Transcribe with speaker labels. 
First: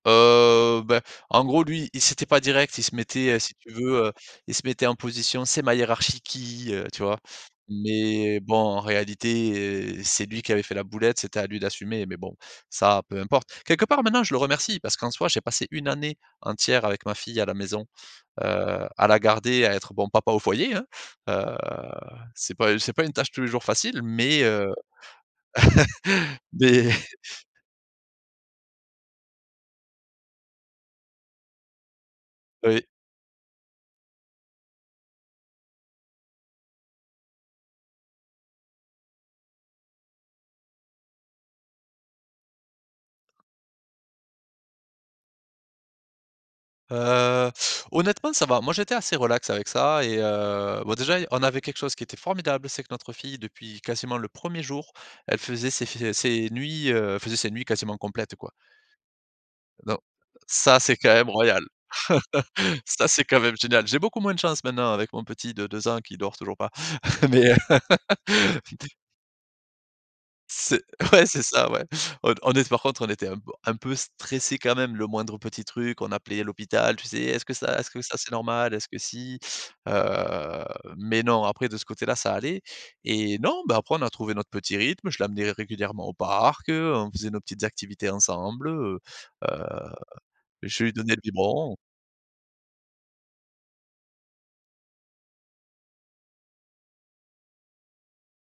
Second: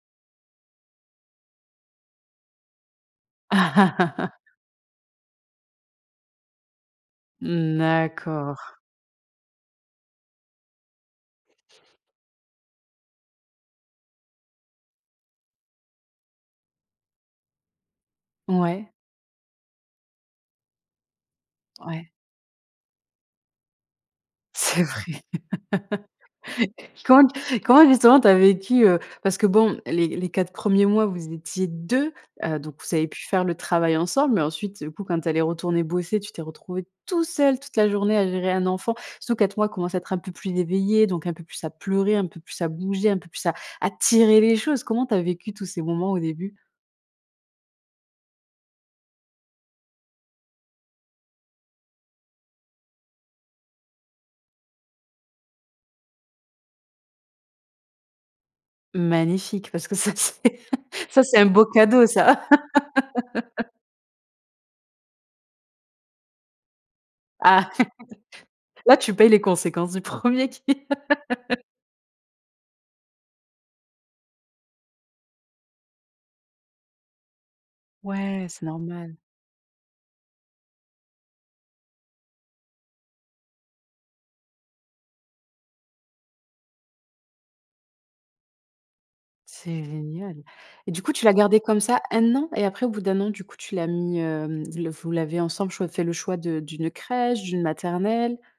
Speaker 1: Heu, ben, en gros, lui, il s'était pas direct, il se mettait, heu, si tu veux, heu, il se mettait en position «C'est ma hiérarchie qui, heu», tu vois?
Speaker 2: Mmh,
Speaker 1: Mais bon,
Speaker 2: d'accord.
Speaker 1: en réalité, heu, c'est lui qui avait fait la boulette, c'était à lui d'assumer mais bon, ça, peu importe. Quelque part, maintenant, je le remercie parce qu'en soi, j'ai passé 1 année entière avec ma fille, à la maison, heu,
Speaker 2: Ouais.
Speaker 1: à la garder, à être, bon, papa au foyer, hein. Heu,
Speaker 2: Ouais.
Speaker 1: c'est pas c'est pas une tâche, tous les jours, facile mais heu
Speaker 2: C'est vrai?
Speaker 1: Mais
Speaker 2: Comment comment justement tu as vécu, heu, parce que, bon, les les 4 premiers mois, vous étiez 2, heu donc
Speaker 1: Oui.
Speaker 2: vous avez pu faire le travail ensemble. Mais ensuite, heu, du coup, quand elle est retournée bosser, tu t'es retrouvé tout seul toute la journée à gérer un enfant. Surtout 4 mois, il commence à être un peu plus éveillé, donc un peu plus à pleurer, un peu plus à bouger, un peu plus à à tirer les choses. Comment tu as vécu tous ces moments au début?
Speaker 1: Heu, honnêtement, ça va. Moi, j'étais assez relax avec ça et heu, bon, déjà, on avait quelque chose qui était formidable, c'est que notre fille depuis quasiment le 1er jour, elle faisait ses f ses nuits, heu, elle faisait ses nuits quasiment complètes, quoi.
Speaker 2: Magnifique parce que
Speaker 1: Don
Speaker 2: ça, c'est
Speaker 1: Ça, c'est quand
Speaker 2: ça,
Speaker 1: même
Speaker 2: c'est un
Speaker 1: royal,
Speaker 2: beau cadeau, ça.
Speaker 1: ça, c'est quand même génial. J'ai beaucoup moins de chance, maintenant, avec mon petit de 2 ans qui dort toujours pas. Mais heu
Speaker 2: Ah! Là, tu payes les conséquences du 1er qui
Speaker 1: C'est Ouais, c'est ça, ouais. On d on était par contre, on était un p un peu stressés, quand même. Le moindre petit truc, on appelait à l'hôpital. Tu sais: «Est-ce que ça est ce que ça c'est
Speaker 2: Ouais, c'est
Speaker 1: normal? Est-ce que
Speaker 2: normal.
Speaker 1: si?» Heu mais non, après de ce côté-là, ça allait et non, ben, après on a trouvé notre petit rythme. Je l'amenais régulièrement au parc, heu, on faisait nos petites activités ensemble, heu heu,
Speaker 2: C'est génial.
Speaker 1: je
Speaker 2: Et
Speaker 1: lui
Speaker 2: du coup,
Speaker 1: donnais le
Speaker 2: tu l'as gardé
Speaker 1: biberon.
Speaker 2: comme ça 1 an et après, au bout d'1 an, du coup, tu l'as mis, hem, le vous l'avez ensemble, choi fait le choix de d'une crèche, d'une maternelle?